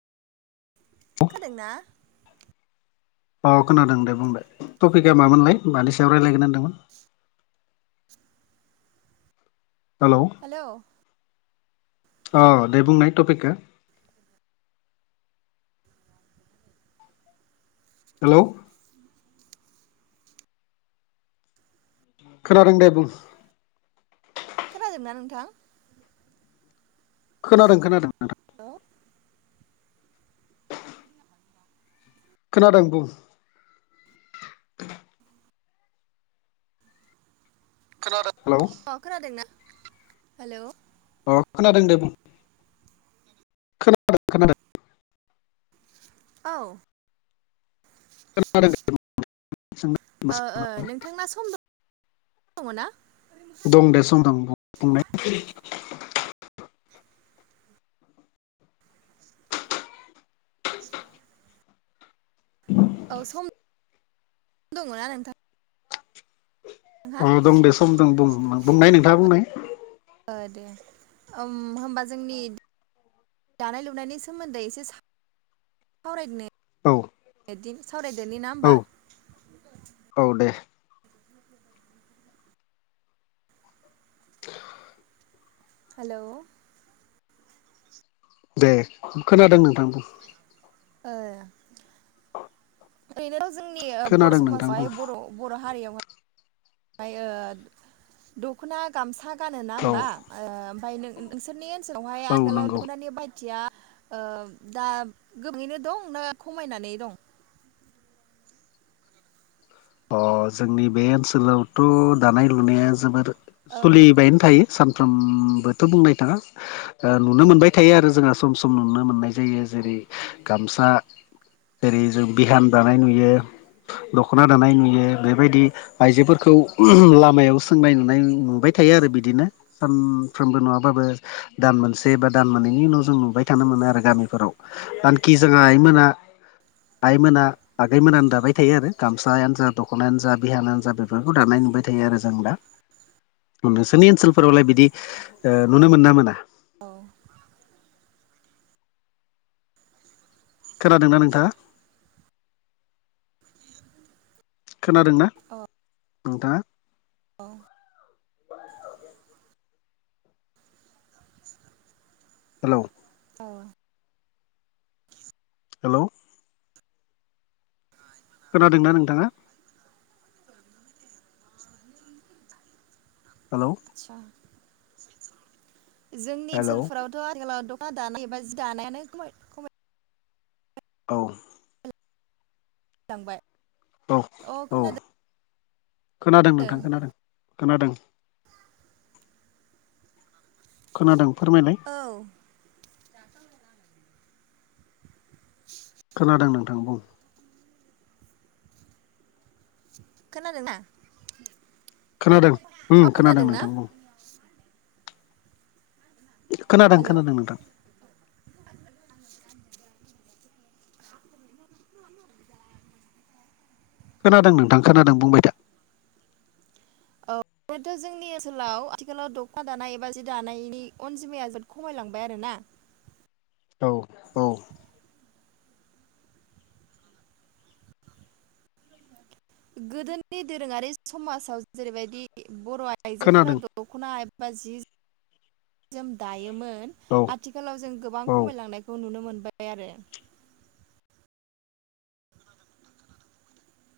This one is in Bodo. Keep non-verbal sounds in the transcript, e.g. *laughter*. खोनादोंना? अ खोनादों दे बुंलाय टपिकआ मामोनलाय मानि सायाव रायलायगोन होन्दोंमोन। हेलौ हेलौ अ दे बुंनाय टपिकखौ हेलौ खोनादों दे बुं खोनादोंना नोंथां? खोनादों खोनादों नोंथां खोनादों बुं खोनादों हेलौ अ खोनादोंना हेलौ अ खोनादों दे बुं खोनादों खोनादों औ खोनादों दे बुंनाय *unintelligible* ओ ओ नोंथांना सम दङ दङ ना? दं दे सम दं बुं-बुंनाय *inaudible* औ सम दङना नोंथां? अ दं दे सम दं बुं बुंनाय नोंथाङा बुंनाय ओ दे ओम होमबा जोंनि दानाय लुनायनि सोमोन्दै एसे सावरायदोनि औ बेदिन सावरायदोनि ना औ होमबा। औ दे हेलौ दे खोनादों नोंथां बुं ओ ओरैनोथ‌' जोंनि ओ बर' खोनादों नोंथां बुं समाजावहाय ओ बर' बर' हारियावहाय ओमफ्राय ओ दख'ना गामसा गानो ना औ होमबा ओ ओमफ्राय नो-नोंसोरनि ओनसोलावहाय‌ औ आथिलाव नंगौ दख'नानि बाहायथिया ओ दा गोबाङैनो दं ना खमायनानै दं? अ जोंनि बे ओनसोलावथ' दानाय लुनाया जोबोर सलिबायानो थायो। सानफ्रोमबोथ' बुंनाय थाङा ओ नुनो मोनबाय थायो आरो जोंहा सम सम नुनो मोननाय जायो जेरै गामसा जेरै जों बिहान दानाय नुयो दख'ना दानाय नुयो बेबायदि आइजोफोरखौ लामायाव सोंनाय नुनाय नुबाय थायो आरो बिदिनो। सानफ्रोमबो नङाबाबो दान मोनसे बा दान मोननैनि उनाव जों नुबाय थानो मोनो आरो गामिफोराव। आनखि जोंहा आइमोना आइमोना आगै मोनहानो दाबायथायो आरो गामसा यानो जा दख'नायानो जा बिहानानो जा बेफोरखौ दानाय नुबाय थायो आरो जों दा। उम नोंसोरनि ओनसोलफोरावलाय बिदि ओ नुनो मोना मोना? औ खोनादोंना नोंथाङा? खोनादोंना औ नोंथाङा? औ हेलौ औ हेलौ खोनादों ना नोंथाङा? *inaudible* हेल' सा *unintelligible* जोंनि हेलौ ओनसोलफोरावथ' आथिखालाव दखान दानाय एबा जि दानायानो खमाय खमाय औ खमायलांबाय *unintelligible* औ अ औ खोनादों खोनादों नोंथां खोनादों खोनादों खोनादों फोरमायलाय औ *unintelligible* खोनादों नोंथां बुं खोनादों ना खोनादों उम खोनादों नोंथां बुं। खोनादों हेलौ खोनादों नोंथां। *inaudible* *inaudible* खोनादों नोंथां खोनादों बुंबाय था। बोथ' जोंनि ओनसोलाव आथिखालाव द'खना दानाय एबा जि दानायनि अनजिमाया जोबोद खमायलांबाय आरो ना। औ औ गोदोनि दोरोङारि समाजाव जेरैबायदि बर' आयजोफोरा खोनादों दख दख'ना एबा जि *inaudible* जोम दायोमोन। औ आथिखालाव जों गोबां औ खमायलांनायखौ नुनो मोनबाय आरो।